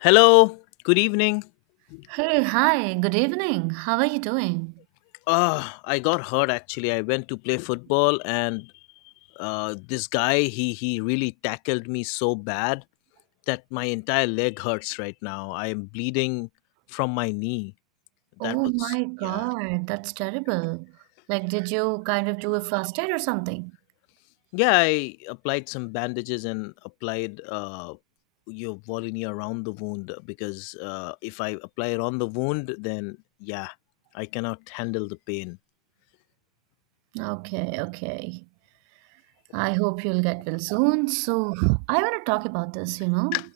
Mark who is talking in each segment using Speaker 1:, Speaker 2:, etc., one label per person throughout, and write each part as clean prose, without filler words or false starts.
Speaker 1: Hello, good evening.
Speaker 2: Hey, hi, good evening. How are you doing?
Speaker 1: I got hurt actually. I went to play football and this guy he really tackled me so bad that my entire leg hurts right now. I am bleeding from my knee. That
Speaker 2: Oh
Speaker 1: was
Speaker 2: my
Speaker 1: yeah.
Speaker 2: God, that's terrible. Like, did you kind of do a fast aid or something?
Speaker 1: Yeah, I applied some bandages and applied your Volini around the wound because if I apply it on the wound then yeah, I cannot handle the pain.
Speaker 2: Okay, okay. I hope you'll get well soon. So, I want to talk about this.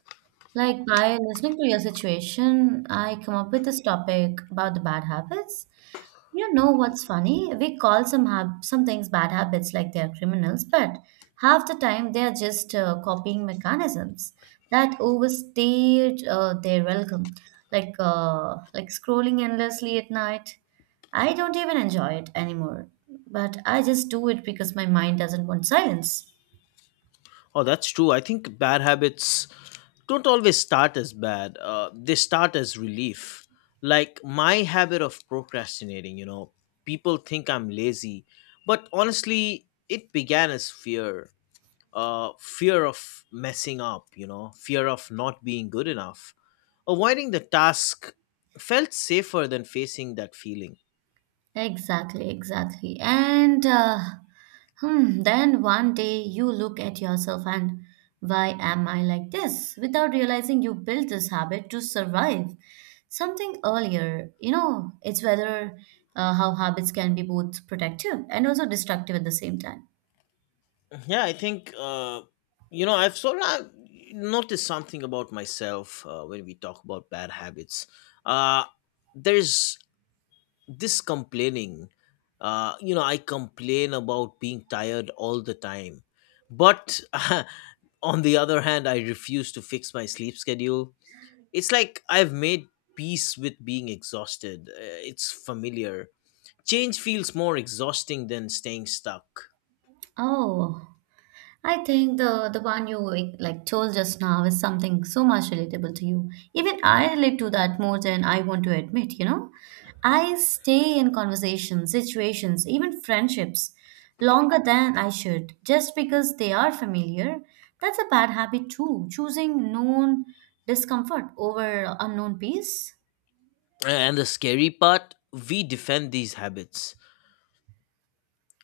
Speaker 2: Like by listening to your situation, I come up with this topic about the bad habits. You know what's funny? We call some things bad habits, like they're criminals, but half the time they are just copying mechanisms that overstayed their welcome, like scrolling endlessly at night. I don't even enjoy it anymore, but I just do it because my mind doesn't want silence.
Speaker 1: Oh, that's true. I think bad habits don't always start as bad. They start as relief. Like my habit of procrastinating, you know, people think I'm lazy, but honestly, it began as fear. Fear of messing up, you know, fear of not being good enough. Avoiding the task felt safer than facing that feeling.
Speaker 2: Exactly, exactly. Then one day you look at yourself and why am I like this? Without realizing you built this habit to survive something earlier. You know, it's whether how habits can be both protective and also destructive at the same time.
Speaker 1: Yeah, I think you know I've sort of noticed something about myself when we talk about bad habits. Uh, there's this complaining. You know, I complain about being tired all the time, but on the other hand, I refuse to fix my sleep schedule. It's like I've made peace with being exhausted. It's familiar. Change feels more exhausting than staying stuck.
Speaker 2: Oh, I think the one you like told just now is something so much relatable to you. Even I relate to that more than I want to admit. I stay in conversations, situations, even friendships longer than I should just because they are familiar. That's a bad habit too, choosing known discomfort over unknown peace.
Speaker 1: And the scary part, we defend these habits.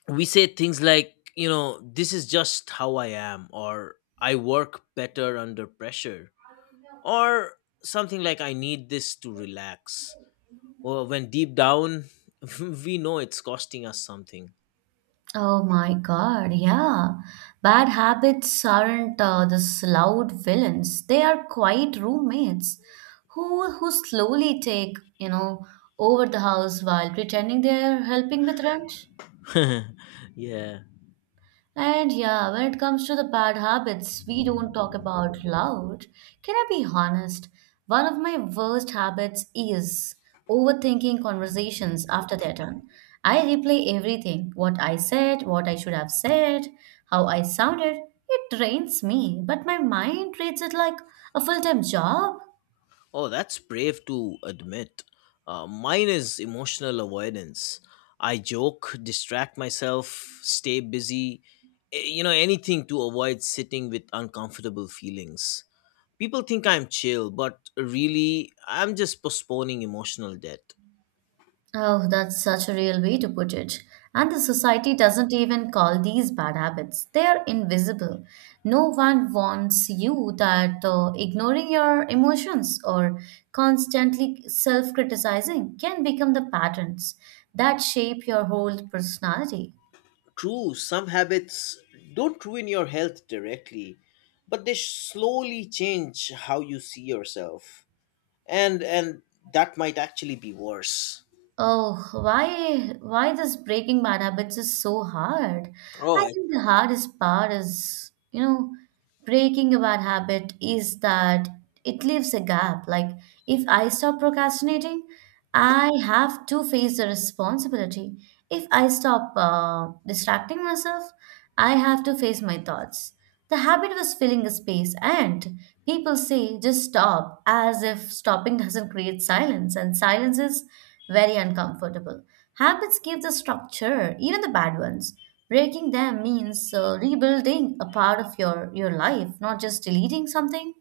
Speaker 1: We say things like, you know, this is just how I am, or I work better under pressure, or something like, I need this to relax. Or when deep down, we know it's costing us something.
Speaker 2: Oh my God, yeah. Bad habits aren't these loud villains. They are quiet roommates who slowly take over the house while pretending they're helping with rent.
Speaker 1: yeah.
Speaker 2: And yeah, when it comes to the bad habits we don't talk about loud, can I be honest? One of my worst habits is overthinking conversations after they're done. I replay everything what I said, what I should have said, how I sounded. It drains me, but my mind treats it like a full time job.
Speaker 1: Oh, that's brave to admit. Mine is emotional avoidance. I joke, distract myself, stay busy, you know, anything to avoid sitting with uncomfortable feelings. People think I'm chill, but really, I'm just postponing emotional debt.
Speaker 2: Oh, that's such a real way to put it. And the society doesn't even call these bad habits. They are invisible. No one wants you that ignoring your emotions or constantly self criticizing can become the patterns that shape your whole personality.
Speaker 1: True, some habits don't ruin your health directly, but they slowly change how you see yourself. And that might actually be worse.
Speaker 2: Oh, why this breaking bad habits is so hard? I
Speaker 1: Oh,
Speaker 2: think the hardest part is, you know, breaking a bad habit is that it leaves a gap. Like if I stop procrastinating, I have to face the responsibility. If I stop distracting myself, I have to face my thoughts. The habit was filling a space, and people say just stop as if stopping doesn't create silence, and silence is very uncomfortable. Habits give the structure, even the bad ones. Breaking them means rebuilding a part of your life, not just deleting something.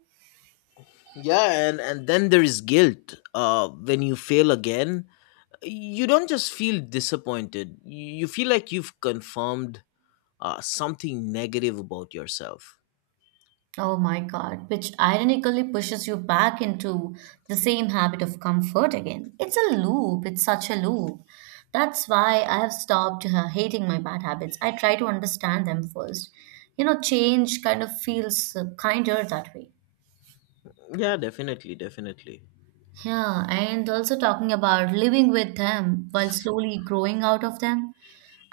Speaker 1: yeah, and then there is guilt. When you fail again, you don't just feel disappointed. You feel like you've confirmed something negative about yourself.
Speaker 2: Oh my God, which ironically pushes you back into the same habit of comfort again. It's a loop, it's such a loop. That's why I have stopped hating my bad habits. I try to understand them first. You know, change kind of feels kinder that way.
Speaker 1: Yeah, definitely, definitely.
Speaker 2: Yeah, and also talking about living with them while slowly growing out of them.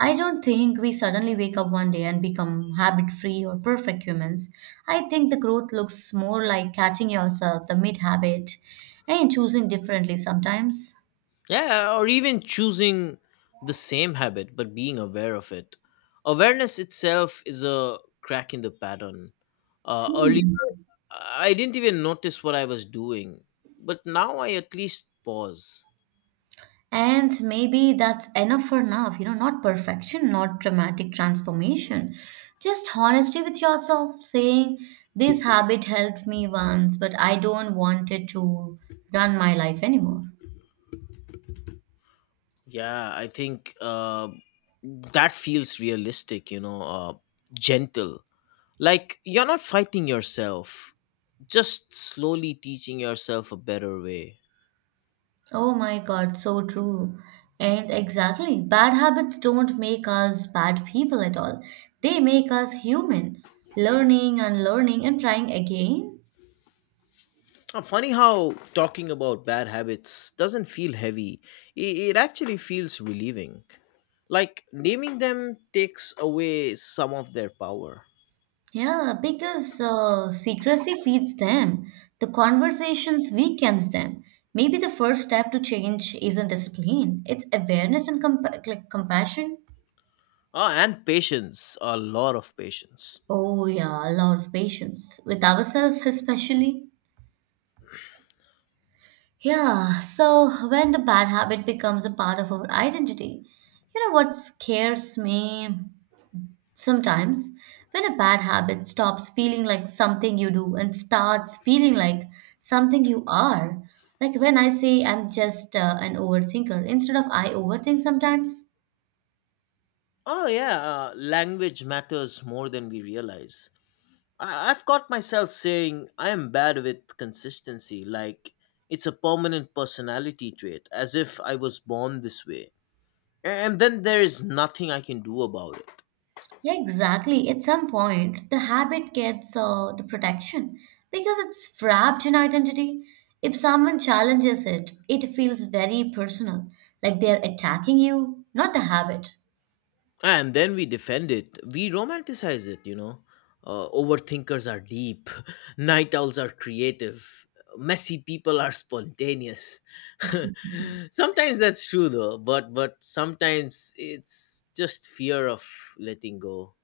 Speaker 2: I don't think we suddenly wake up one day and become habit free or perfect humans. I think the growth looks more like catching yourself the mid habit and choosing differently sometimes.
Speaker 1: Yeah, or even choosing the same habit but being aware of it. Awareness itself is a crack in the pattern. Early,
Speaker 2: Hmm.
Speaker 1: I didn't even notice what I was doing, but now I at least pause.
Speaker 2: And maybe that's enough for now, you know, not perfection, not dramatic transformation, just honesty with yourself, saying, this habit helped me once, but I don't want it to run my life anymore.
Speaker 1: Yeah, I think that feels realistic, you know, gentle. Like you're not fighting yourself, just slowly teaching yourself a better way.
Speaker 2: Oh my God, so true. And exactly, bad habits don't make us bad people at all. They make us human, learning and learning and trying again.
Speaker 1: Funny how talking about bad habits doesn't feel heavy, it, it actually feels relieving. Like naming them takes away some of their power.
Speaker 2: Yeah, because secrecy feeds them. The conversations weakens them. Maybe the first step to change isn't discipline, it's awareness and compa like compassion.
Speaker 1: Ah, and patience, a lot of patience.
Speaker 2: Oh, yeah, a lot of patience with ourselves, especially. Yeah, so when the bad habit becomes a part of our identity, you know what scares me? Sometimes, when a bad habit stops feeling like something you do and starts feeling like something you are, like when I say I'm just an overthinker instead of I overthink sometimes.
Speaker 1: Oh, yeah, language matters more than we realize. I've caught myself saying I am bad with consistency, like it's a permanent personality trait, as if I was born this way. And then there is nothing I can do about it.
Speaker 2: Yeah, exactly. At some point, the habit gets the protection because it's wrapped in identity. If someone challenges it, it feels very personal, like they're attacking you, not the habit.
Speaker 1: And then we defend it, we romanticize it, you know, overthinkers are deep, night owls are creative, messy people are spontaneous. Sometimes that's true though, but sometimes it's just fear of letting go.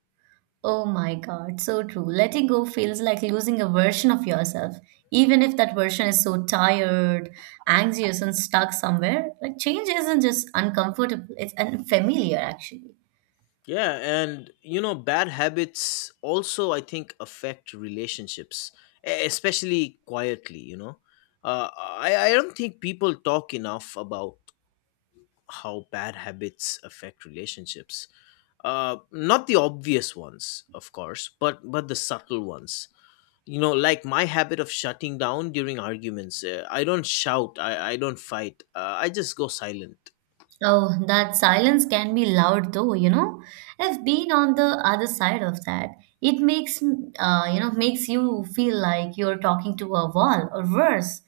Speaker 2: Oh my God, so true. Letting go feels like losing a version of yourself, even if that version is so tired, anxious, and stuck somewhere. Like, change isn't just uncomfortable, it's unfamiliar, actually.
Speaker 1: Yeah, and you know bad habits also I think affect relationships, especially quietly, you know. I don't think people talk enough about how bad habits affect relationships, not the obvious ones of course, but the subtle ones, you know, like my habit of shutting down during arguments. I don't shout, I don't fight, I just go silent.
Speaker 2: Oh, that silence can be loud though. I've been on the other side of that. It makes, you know, makes you feel like you're talking to a wall or worse,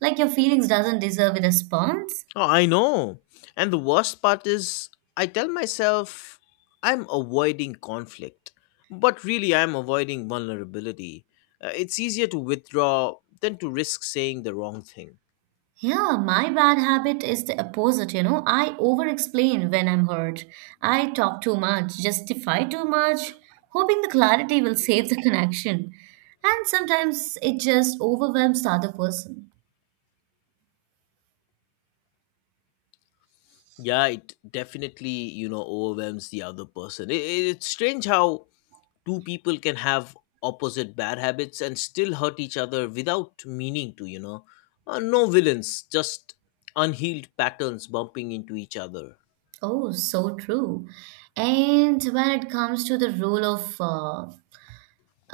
Speaker 2: like your feelings doesn't deserve a response.
Speaker 1: Oh, I know. And the worst part is, I tell myself I'm avoiding conflict, but really I'm avoiding vulnerability. It's easier to withdraw than to risk saying the wrong thing.
Speaker 2: Yeah, my bad habit is the opposite, you know. I over explain when I'm hurt. I talk too much, justify too much, hoping the clarity will save the connection. And sometimes it just overwhelms the other person.
Speaker 1: Yeah, it definitely, you know, overwhelms the other person. It's strange how two people can have opposite bad habits and still hurt each other without meaning to, you know. No villains, just unhealed patterns bumping into each other.
Speaker 2: Oh, so true. And when it comes to the role of, uh,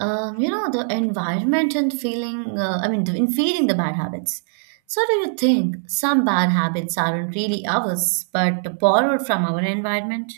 Speaker 2: um, you know, the environment and feeling, I mean, in feeding the bad habits. So, do you think some bad habits aren't really ours, but borrowed from our environment?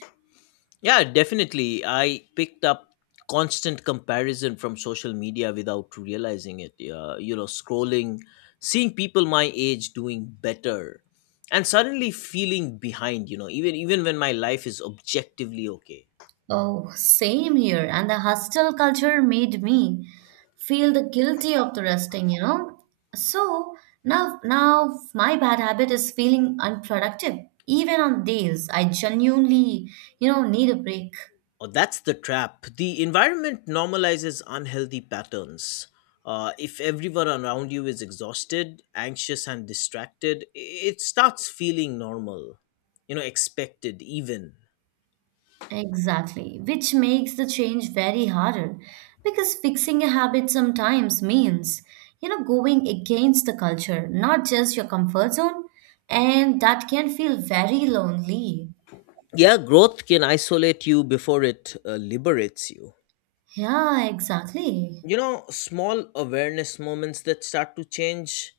Speaker 1: Yeah, definitely. I picked up constant comparison from social media without realizing it. You know, scrolling, seeing people my age doing better, and suddenly feeling behind. You know, even even when my life is objectively okay.
Speaker 2: Oh, same here. And the hostel culture made me feel the guilty of the resting, you know? So now my bad habit is feeling unproductive, even on days I genuinely, you know, need a break.
Speaker 1: Oh, that's the trap. The environment normalizes unhealthy patterns. If everyone around you is exhausted, anxious, and distracted, it starts feeling normal. You know, expected even.
Speaker 2: Exactly, which makes the change very harder because fixing a habit sometimes means, you know, going against the culture, not just your comfort zone, and that can feel very lonely.
Speaker 1: Yeah, growth can isolate you before it liberates you.
Speaker 2: Yeah, exactly.
Speaker 1: You know, small awareness moments that start to change.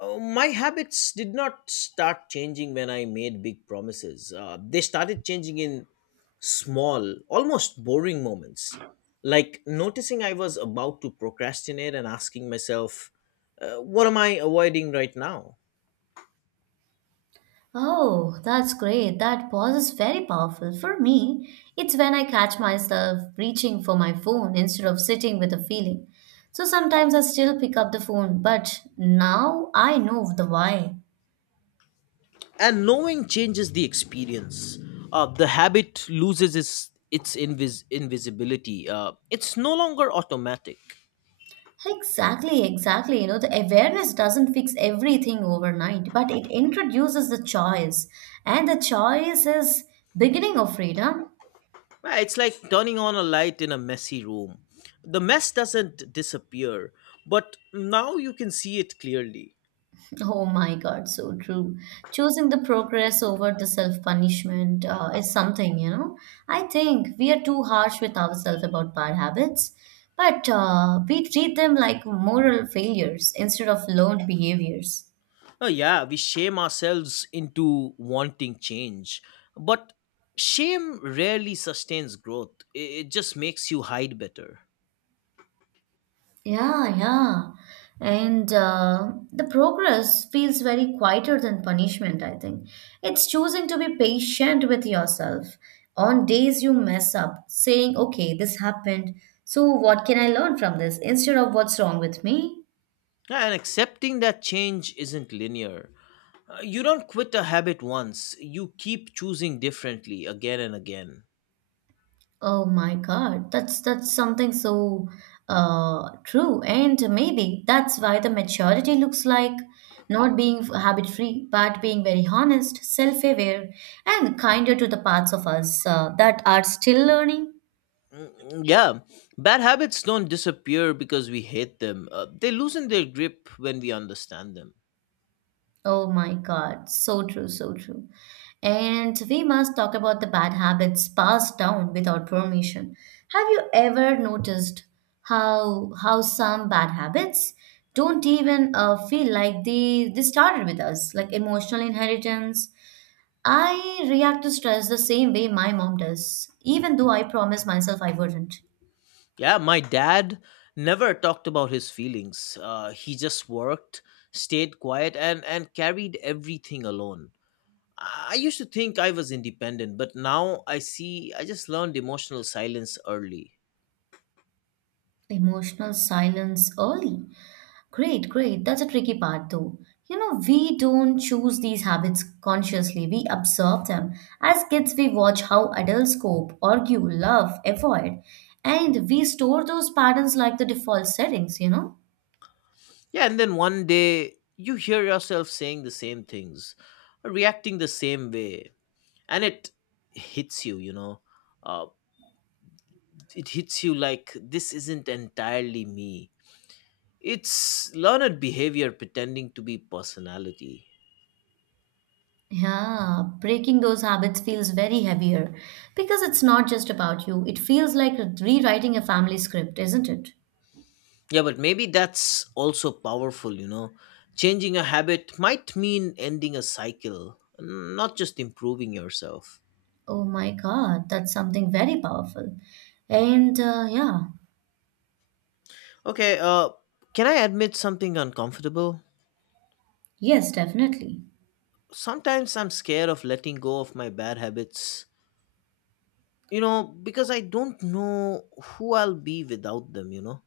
Speaker 1: My habits did not start changing when I made big promises. They started changing in small, almost boring moments. Like noticing I was about to procrastinate and asking myself, what am I avoiding right now?
Speaker 2: Oh, that's great. That pause is very powerful. For me, it's when I catch myself reaching for my phone instead of sitting with a feeling. So sometimes I still pick up the phone, but now I know the why.
Speaker 1: And knowing changes the experience. The habit loses its invisibility. It's no longer automatic.
Speaker 2: Exactly, exactly. You know, the awareness doesn't fix everything overnight, but it introduces the choice. And the choice is beginning of freedom.
Speaker 1: Right, it's like turning on a light in a messy room. The mess doesn't disappear, but now you can see it clearly.
Speaker 2: Oh my God, so true. Choosing the progress over the self-punishment is something, you know. I think we are too harsh with ourselves about bad habits, but we treat them like moral failures instead of learned behaviors.
Speaker 1: Oh yeah, we shame ourselves into wanting change, but shame rarely sustains growth. It just makes you hide better.
Speaker 2: Yeah, yeah. And the progress feels very quieter than punishment, I think. It's choosing to be patient with yourself. On days you mess up, saying, okay, this happened, so what can I learn from this instead of what's wrong with me?
Speaker 1: Yeah, and accepting that change isn't linear. You don't quit a habit once, you keep choosing differently again and again.
Speaker 2: Oh my God, that's something so true, and maybe that's why the maturity looks like not being habit free, but being very honest, self aware, and kinder to the parts of us that are still learning.
Speaker 1: Mm, yeah, bad habits don't disappear because we hate them, they loosen their grip when we understand them.
Speaker 2: Oh my God, so true, so true. And we must talk about the bad habits passed down without permission. Have you ever noticed how some bad habits don't even feel like they started with us, like emotional inheritance? I react to stress the same way my mom does, even though I promised myself I wouldn't.
Speaker 1: Yeah, my dad never talked about his feelings. He just worked, stayed quiet, and carried everything alone. I used to think I was independent, but now I see I just learned emotional silence early.
Speaker 2: Emotional silence early. Great, great. That's a tricky part, though. You know, we don't choose these habits consciously, we observe them. As kids, we watch how adults cope, argue, love, avoid, and we store those patterns like the default settings, you know?
Speaker 1: Yeah, and then one day you hear yourself saying the same things, reacting the same way, and it hits you, you know. Uh, it hits you like this isn't entirely me. It's learned behavior pretending to be personality.
Speaker 2: Yeah, breaking those habits feels very heavier because it's not just about you. It feels like rewriting a family script, isn't it?
Speaker 1: Yeah, but maybe that's also powerful, you know. Changing a habit might mean ending a cycle, not just improving yourself.
Speaker 2: Oh my God, that's something very powerful. And uh, yeah,
Speaker 1: Okay, can I admit something uncomfortable?
Speaker 2: yes, definitely.
Speaker 1: Sometimes I'm scared of letting go of my bad habits, you know, because I don't know who I'll be without them, you know.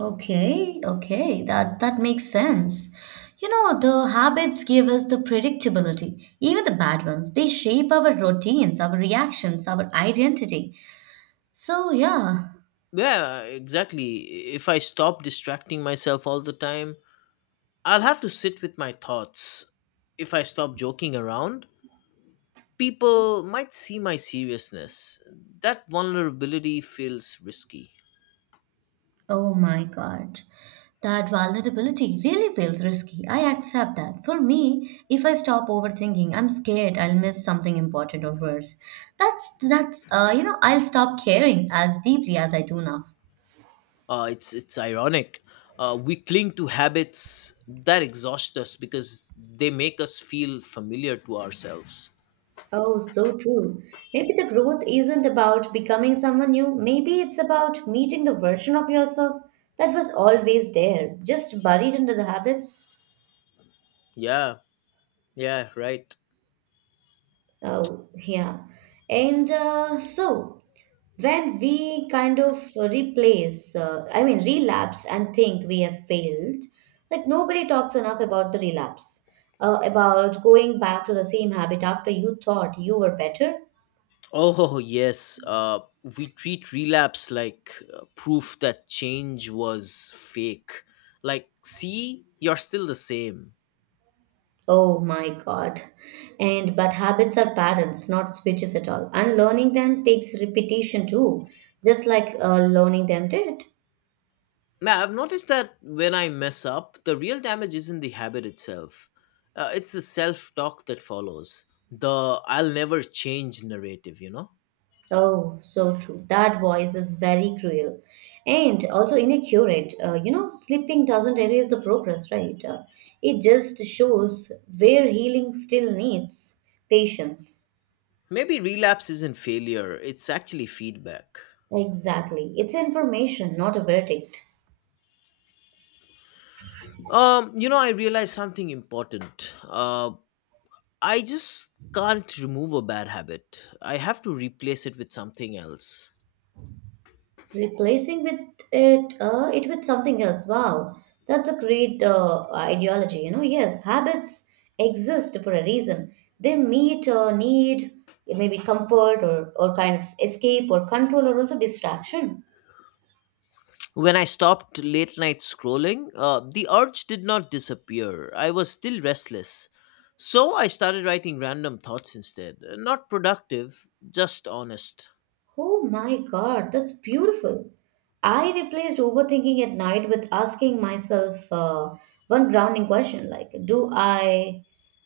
Speaker 2: Okay, okay, that makes sense. You know, the habits give us the predictability, even the bad ones. They shape our routines, our reactions, our identity. So, yeah.
Speaker 1: Yeah, exactly. If I stop distracting myself all the time, I'll have to sit with my thoughts. If I stop joking around, people might see my seriousness. That vulnerability feels risky.
Speaker 2: Oh my God. That vulnerability really feels risky. I accept that. For me, if I stop overthinking, I'm scared I'll miss something important or worse. That's You know, I'll stop caring as deeply as I do now.
Speaker 1: It's ironic. We cling to habits that exhaust us because they make us feel familiar to ourselves.
Speaker 2: Oh, so true. Maybe the growth isn't about becoming someone new. Maybe it's about meeting the version of yourself that was always there, just buried under the habits.
Speaker 1: Yeah, yeah, right.
Speaker 2: Oh, yeah. And so, when we kind of I mean, relapse and think we have failed, like nobody talks enough about the relapse, about going back to the same habit after you thought you were better.
Speaker 1: Oh, yes. We treat relapse like proof that change was fake. Like, see, you're still the same.
Speaker 2: Oh my God. And but habits are patterns, not switches at all. Unlearning them takes repetition too, just like learning them did.
Speaker 1: Now, I've noticed that when I mess up, the real damage isn't the habit itself, it's the self talk that follows. The I'll never change narrative, you know?
Speaker 2: Oh, so true. That voice is very cruel and also inaccurate. You know, sleeping doesn't erase the progress, right? It just shows where healing still needs patience.
Speaker 1: Maybe relapse isn't failure, it's actually feedback.
Speaker 2: Exactly. It's information, not a verdict.
Speaker 1: You know, I realized something important. I just can't remove a bad habit. I have to replace it with something else.
Speaker 2: Replacing with it, it with something else. Wow, that's a great ideology. You know, yes, habits exist for a reason. They meet a need, maybe comfort or kind of escape or control or also distraction.
Speaker 1: When I stopped late night scrolling, the urge did not disappear. I was still restless. So I started writing random thoughts instead. Not productive, just honest.
Speaker 2: Oh my God, that's beautiful. I replaced overthinking at night with asking myself one grounding question like, do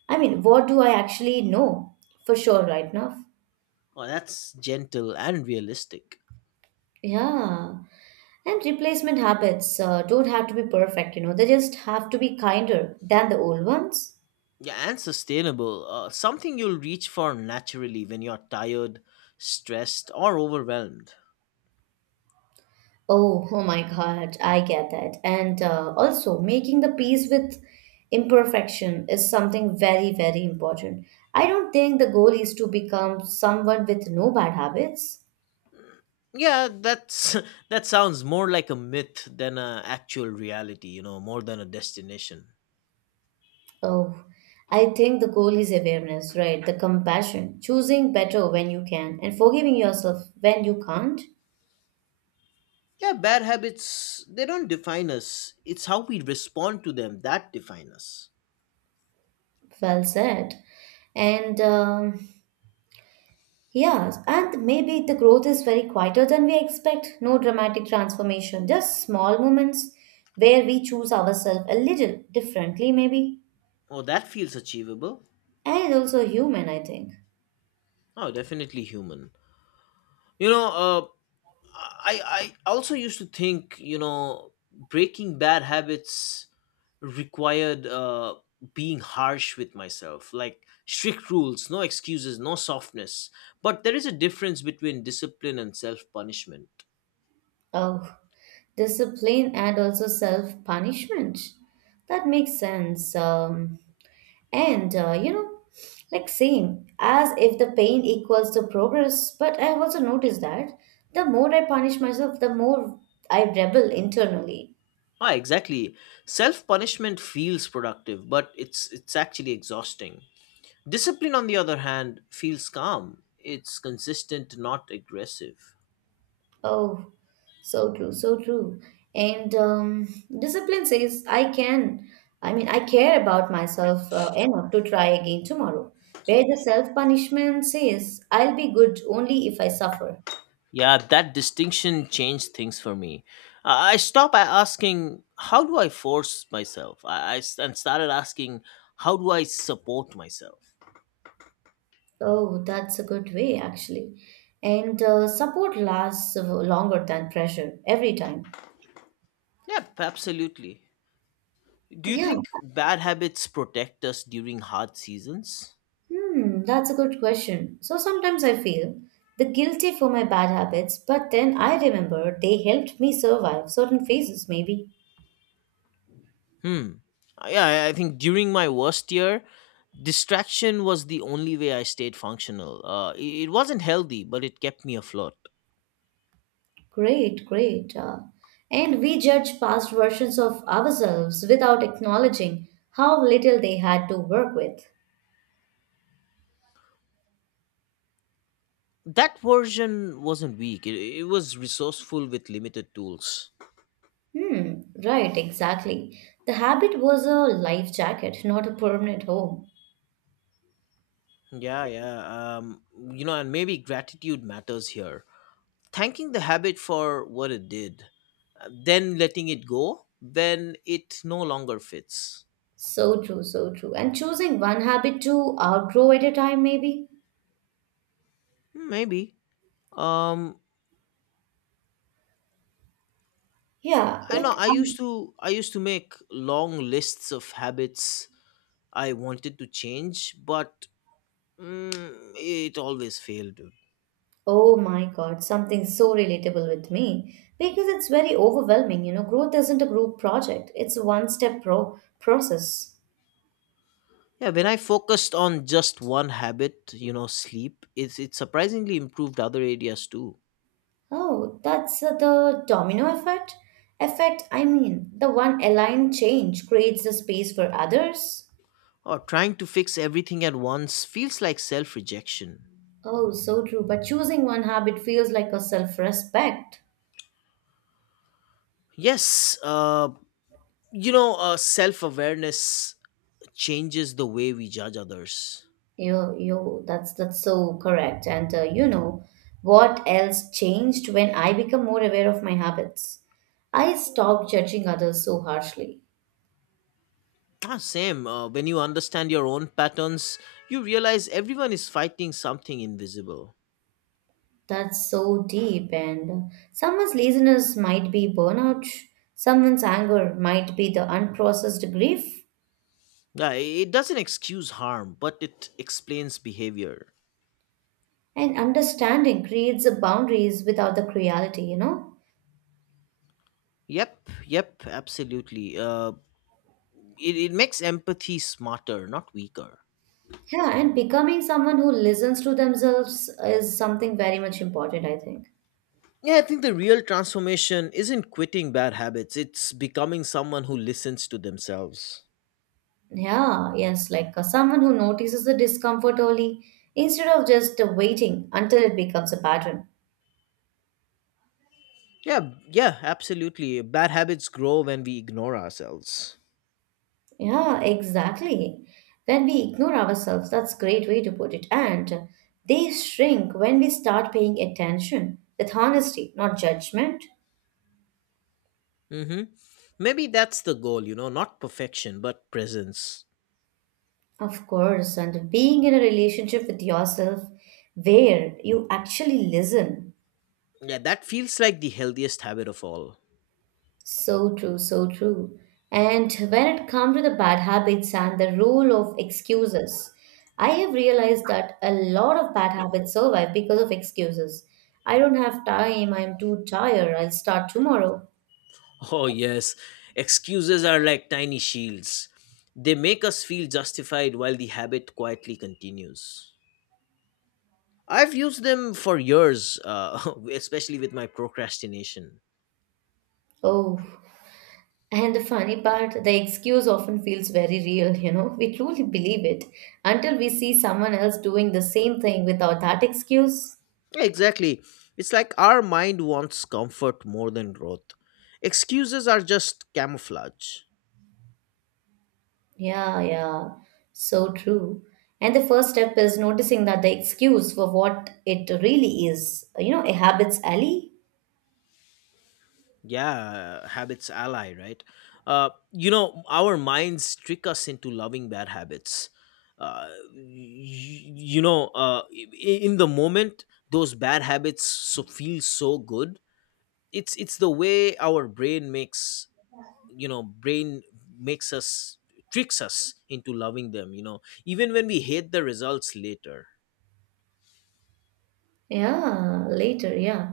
Speaker 2: I mean, what do I actually know for sure right now?
Speaker 1: Oh, that's gentle and realistic.
Speaker 2: Yeah. And replacement habits don't have to be perfect, they just have to be kinder than the old ones.
Speaker 1: Yeah, and sustainable. Something you'll reach for naturally when you're tired, stressed, or overwhelmed.
Speaker 2: Oh, oh my God, I get that. And also, making the peace with imperfection is something very, very important. I don't think the goal is to become someone with no bad habits.
Speaker 1: Yeah, that's that sounds more like a myth than a actual reality, you know, more than a destination.
Speaker 2: Oh, I think the goal is awareness, right? The compassion, choosing better when you can, and forgiving yourself when you can't.
Speaker 1: Yeah, bad habits, they don't define us. It's how we respond to them that define us.
Speaker 2: Well said. And Yeah, and maybe the growth is very quieter than we expect. No dramatic transformation, just small moments where we choose ourselves a little differently, maybe.
Speaker 1: Oh, that feels achievable.
Speaker 2: And also human, I think.
Speaker 1: Oh, definitely human. You know, I also used to think you know breaking bad habits required being harsh with myself, like strict rules, no excuses, no softness. But there is a difference between discipline and self punishment.
Speaker 2: Oh, discipline and also self punishment. That makes sense. And, like same as if the pain equals the progress. But I've also noticed that the more I punish myself, the more I rebel internally.
Speaker 1: Ah, exactly. Self punishment feels productive, but it's actually exhausting. Discipline, on the other hand, feels calm. It's consistent, not aggressive.
Speaker 2: Oh, so true, so true. And discipline says, I can, I mean, I care about myself enough to try again tomorrow. Where the self punishment says, I'll be good only if I suffer.
Speaker 1: Yeah, that distinction changed things for me. I stopped by asking, how do I force myself? And started asking, how do I support myself?
Speaker 2: Oh, that's a good way, actually. And support lasts longer than pressure every time.
Speaker 1: Yeah, absolutely. Do you
Speaker 2: Yeah.
Speaker 1: think bad habits protect us during hard seasons?
Speaker 2: Hmm, that's a good question. So sometimes I feel the guilty for my bad habits, but then I remember they helped me survive certain phases, maybe.
Speaker 1: Hmm. Yeah, I think during my worst year, distraction was the only way I stayed functional. It wasn't healthy, but it kept me afloat.
Speaker 2: Great, great. And we judge past versions of ourselves without acknowledging how little they had to work with.
Speaker 1: That version wasn't weak, it was resourceful with limited tools.
Speaker 2: Hmm, right, exactly. The habit was a life jacket, not a permanent home.
Speaker 1: Yeah, yeah. Um, you know, and maybe gratitude matters here. Thanking the habit for what it did, then letting it go when it no longer fits.
Speaker 2: So true, so true. And choosing one habit to outgrow at a time, maybe.
Speaker 1: Maybe. Um,
Speaker 2: Yeah,
Speaker 1: I know.
Speaker 2: like I
Speaker 1: I used to make long lists of habits I wanted to change, but mm, it always failed. Dude.
Speaker 2: Oh my God, something so relatable with me because it's very overwhelming. You know, growth isn't a group project, it's a one step process.
Speaker 1: Yeah, when I focused on just one habit, you know, sleep, it surprisingly improved other areas too.
Speaker 2: Oh, that's the domino effect? Effect, I mean, the one aligned change creates the space for others.
Speaker 1: Or trying to fix everything at once feels like self rejection.
Speaker 2: Oh, so true, but choosing one habit feels like a self respect.
Speaker 1: Yes, you know, self awareness changes the way we judge others.
Speaker 2: That's so correct. And you know what else changed when I become more aware of my habits? I stopped judging others so harshly.
Speaker 1: Ah, same. When you understand your own patterns, you realize everyone is fighting something invisible.
Speaker 2: That's so deep. And someone's laziness might be burnout. Someone's anger might be the unprocessed grief.
Speaker 1: Yeah, it doesn't excuse harm, but it explains behavior.
Speaker 2: And understanding creates the boundaries without the cruelty. You know.
Speaker 1: Yep, yep, absolutely. It makes empathy smarter, not weaker.
Speaker 2: Yeah, and becoming someone who listens to themselves is something very much important, I think.
Speaker 1: Yeah, I think the real transformation isn't quitting bad habits, it's becoming someone who listens to themselves.
Speaker 2: Yeah, yes, like someone who notices the discomfort early instead of just waiting until it becomes a pattern.
Speaker 1: Yeah, yeah, absolutely. Bad habits grow when we ignore ourselves.
Speaker 2: Yeah, exactly. When we ignore ourselves, that's a great way to put it. And they shrink when we start paying attention with honesty, not judgment.
Speaker 1: Mhm. Maybe that's the goal, not perfection, but presence.
Speaker 2: Of course, and being in a relationship with yourself where you actually listen.
Speaker 1: Yeah, that feels like the healthiest habit of all.
Speaker 2: So true, so true. And when it comes to the bad habits and the role of excuses, I have realized that a lot of bad habits survive because of excuses. I don't have time, I'm too tired, I'll start tomorrow.
Speaker 1: Oh, yes. Excuses are like tiny shields. They make us feel justified while the habit quietly continues. I've used them for years, especially with my procrastination.
Speaker 2: Oh, and the funny part, the excuse often feels very real, you know, we truly believe it until we see someone else doing the same thing without that excuse.
Speaker 1: Yeah, exactly. It's like our mind wants comfort more than growth. Excuses are just camouflage.
Speaker 2: Yeah, yeah, so true. And the first step is noticing that the excuse for what it really is, you know, a habits alley.
Speaker 1: Yeah, habits ally, right? Our minds trick us into loving bad habits. Uh, in the moment, those bad habits so feel so good. It's the way our brain makes, brain makes us, tricks us into loving them, even when we hate the results later.
Speaker 2: Yeah, later, yeah.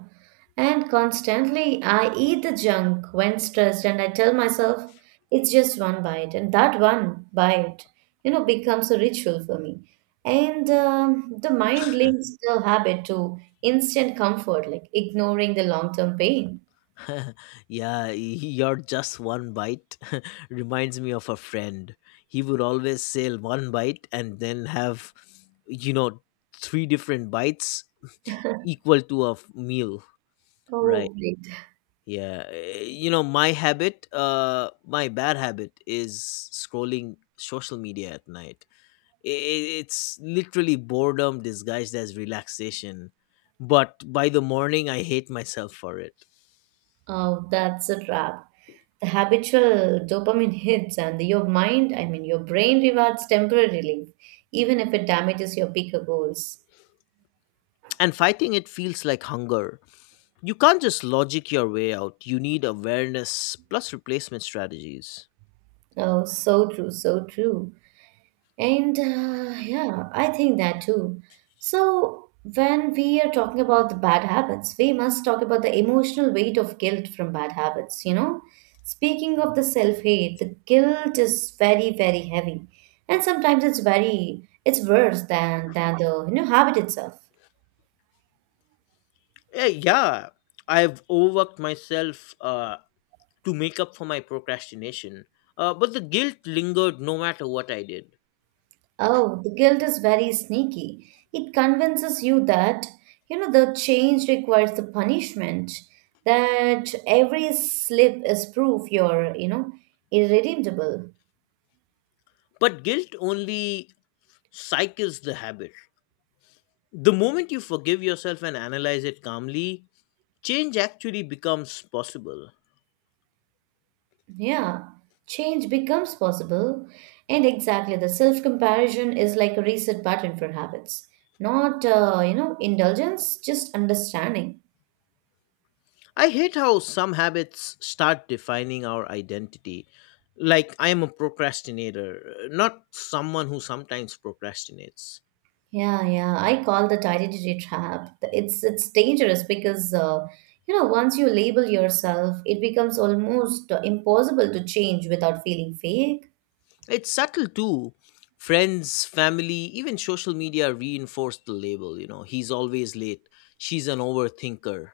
Speaker 2: And constantly, I eat the junk when stressed, and I tell myself it's just one bite, and that one bite, you know, becomes a ritual for me. And the mind links the habit to instant comfort, like ignoring the long term pain.
Speaker 1: Yeah, you're just one bite. Reminds me of a friend. He would always sell one bite and then have, you know three different bites equal to a meal, right?
Speaker 2: Oh, great.
Speaker 1: Yeah, you know, my habit, my bad habit is scrolling social media at night. It's literally boredom disguised as relaxation, but by the morning I hate myself for it.
Speaker 2: Oh, that's a trap. The habitual dopamine hits, and your mind, I mean, your brain rewards temporary relief, even if it damages your bigger goals.
Speaker 1: And fighting it feels like hunger. You can't just logic your way out. You need awareness plus replacement strategies.
Speaker 2: Oh, so true, so true. And yeah, I think that too. So, when we are talking about the bad habits, we must talk about the emotional weight of guilt from bad habits, you know? Speaking of the self-hate, the guilt is very, very heavy. And sometimes it's very, it's worse than the, you know, habit itself.
Speaker 1: Yeah, yeah. I've overworked myself, to make up for my procrastination, but the guilt lingered no matter what I did.
Speaker 2: Oh, the guilt is very sneaky. It convinces you that, you know, the change requires the punishment, that every slip is proof you're, you know, irredeemable.
Speaker 1: But guilt only cycles the habit. The moment you forgive yourself and analyze it calmly, change actually becomes possible.
Speaker 2: Yeah, change becomes possible. And exactly, the self comparison is like a reset button for habits. Not, you know, indulgence, just understanding.
Speaker 1: I hate how some habits start defining our identity. Like, I am a procrastinator, not someone who sometimes procrastinates.
Speaker 2: Yeah, yeah. I call that identity trap. It's dangerous because you know once you label yourself, it becomes almost impossible to change without feeling fake.
Speaker 1: It's subtle too. Friends, family, even social media reinforce the label. You know, he's always late, she's an overthinker.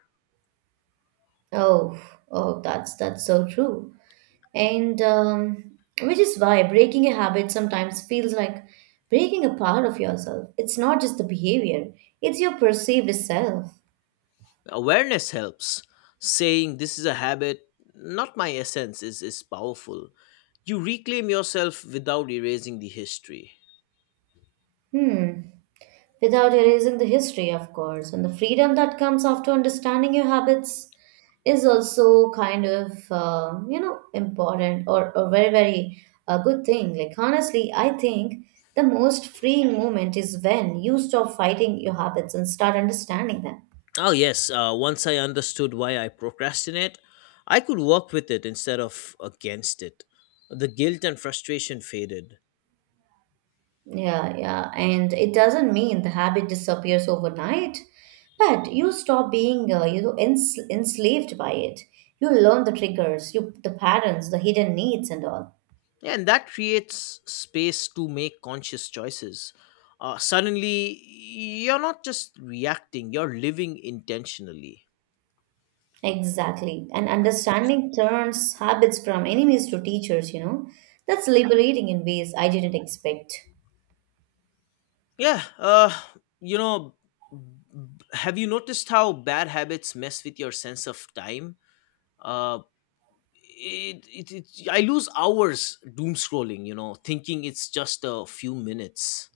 Speaker 2: Oh, oh, that's so true. And which is why breaking a habit sometimes feels like breaking a part of yourself. It's not just the behavior; it's your perceived self.
Speaker 1: Awareness helps. Saying this is a habit, not my essence, is powerful. You reclaim yourself without erasing the history.
Speaker 2: Hmm. Without erasing the history, of course, and the freedom that comes after understanding your habits is also kind of, you know, important or a very, very good thing. Like, honestly, I think the most freeing moment is when you stop fighting your habits and start understanding them.
Speaker 1: Oh yes, once I understood why I procrastinate, I could work with it instead of against it. The guilt and frustration faded.
Speaker 2: Yeah, yeah. And it doesn't mean the habit disappears overnight, but you stop being, you know, enslaved by it. You learn the triggers, you the patterns, the hidden needs, and all.
Speaker 1: Yeah, and that creates space to make conscious choices. Suddenly you're not just reacting, you're living intentionally.
Speaker 2: Exactly. And understanding turns habits from enemies to teachers, you know. That's liberating in ways I didn't expect.
Speaker 1: Yeah, you know, b- have you noticed how bad habits mess with your sense of time? Uh, I lose hours doom scrolling, thinking it's just a few minutes.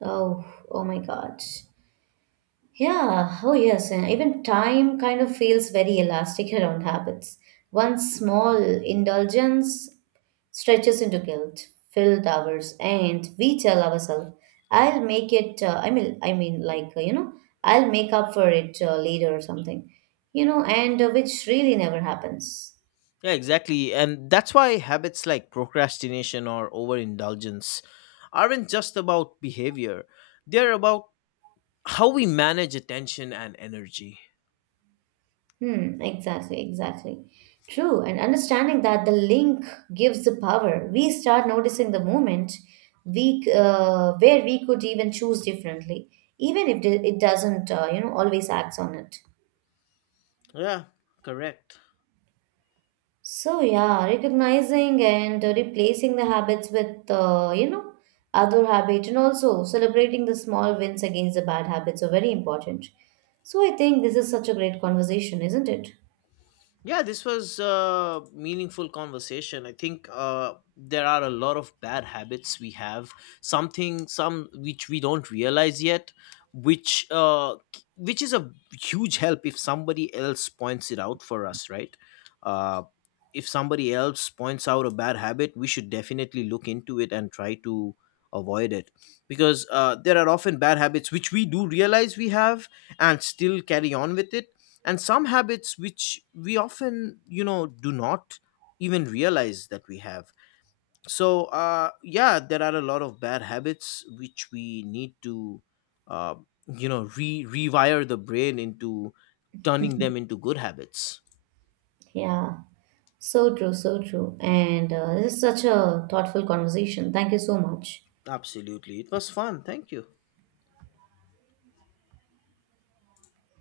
Speaker 2: Oh, oh my God. Yeah, oh yes, and even time kind of feels very elastic around habits. One small indulgence stretches into guilt filled hours and we tell ourselves I'll make it I mean like you know I'll make up for it later or something, you know, and which really never happens.
Speaker 1: Yeah, exactly. And that's why habits like procrastination or overindulgence aren't just about behavior, they're about how we manage attention and energy.
Speaker 2: Hmm, exactly, exactly true. And understanding that the link gives the power, we start noticing the moment we where we could even choose differently, even if it doesn't you know always acts on it.
Speaker 1: Yeah, correct.
Speaker 2: So yeah, recognizing and replacing the habits with you know other habit and also celebrating the small wins against the bad habits are very important. So I think this is such a great conversation, isn't it?
Speaker 1: Yeah, this was a meaningful conversation. I think there are a lot of bad habits we have, some which we don't realize yet, which uh, which is a huge help if somebody else points it out for us, right? Uh, if somebody else points out a bad habit, we should definitely look into it and try to avoid it, because there are often bad habits which we do realize we have and still carry on with it, and some habits which we often, do not even realize that we have. So yeah, there are a lot of bad habits which we need to uh re rewire the brain into, turning them into good habits.
Speaker 2: Yeah, so true, so true. And this is such a thoughtful conversation. Thank you so much.
Speaker 1: Absolutely, it was fun, thank you.